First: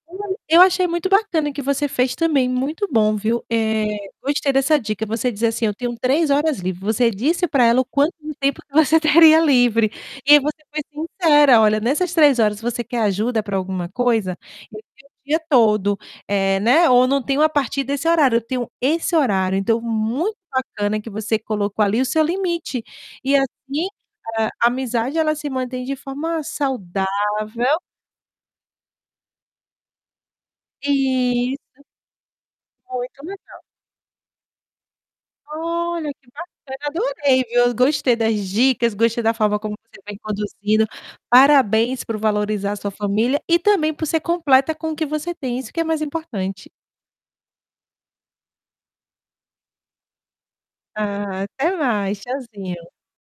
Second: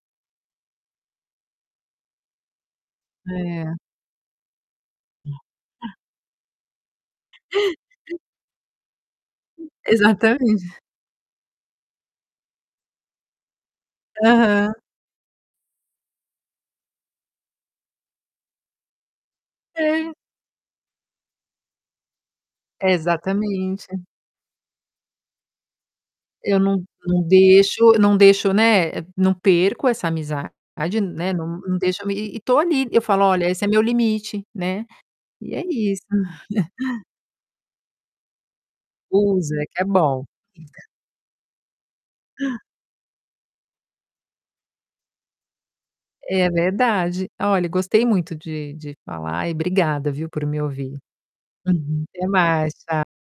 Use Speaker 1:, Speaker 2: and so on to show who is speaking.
Speaker 1: Eu eu achei muito bacana o que você fez também, muito bom viu?
Speaker 2: É.
Speaker 1: Eh, gostei dessa dica, você diz, assim: "Eu tenho 3 horas livre.", você disse para ela quanto tempo que você teria livre, e aí você
Speaker 2: Exatamente.
Speaker 1: foi sincera: "Olha, nessas 3 horas você quer ajuda para alguma coisa?
Speaker 2: Aham.
Speaker 1: Eu tenho o dia todo.", né, ou "não tenho a partir desse horário eu tenho esse horário.", então
Speaker 2: É.
Speaker 1: muito bacana que você colocou ali o seu limite e assim,
Speaker 2: Exatamente.
Speaker 1: a a amizade ela se mantém de forma
Speaker 2: Eu não não
Speaker 1: saudável.
Speaker 2: deixo eu não deixo, né, não perco essa amizade, né, não não
Speaker 1: Isso.
Speaker 2: deixo e e e estou ali, eu
Speaker 1: Muito
Speaker 2: falo: "Olha,
Speaker 1: legal.
Speaker 2: esse é meu limite.", né. E é isso.
Speaker 1: Olha que bacana, adorei viu, gostei das dicas, gostei da forma
Speaker 2: Usa
Speaker 1: como
Speaker 2: que é
Speaker 1: você foi
Speaker 2: bom.
Speaker 1: conduzindo, parabéns por valorizar a sua família e também ser completa com o que você tem isso que é mais
Speaker 2: É
Speaker 1: importante.
Speaker 2: verdade. Olha, gostei muito de de falar e obrigada viu por me ouvir.
Speaker 1: Ah, até
Speaker 2: Uhum.
Speaker 1: mais
Speaker 2: Até mais,
Speaker 1: tchauzinho.
Speaker 2: tchau.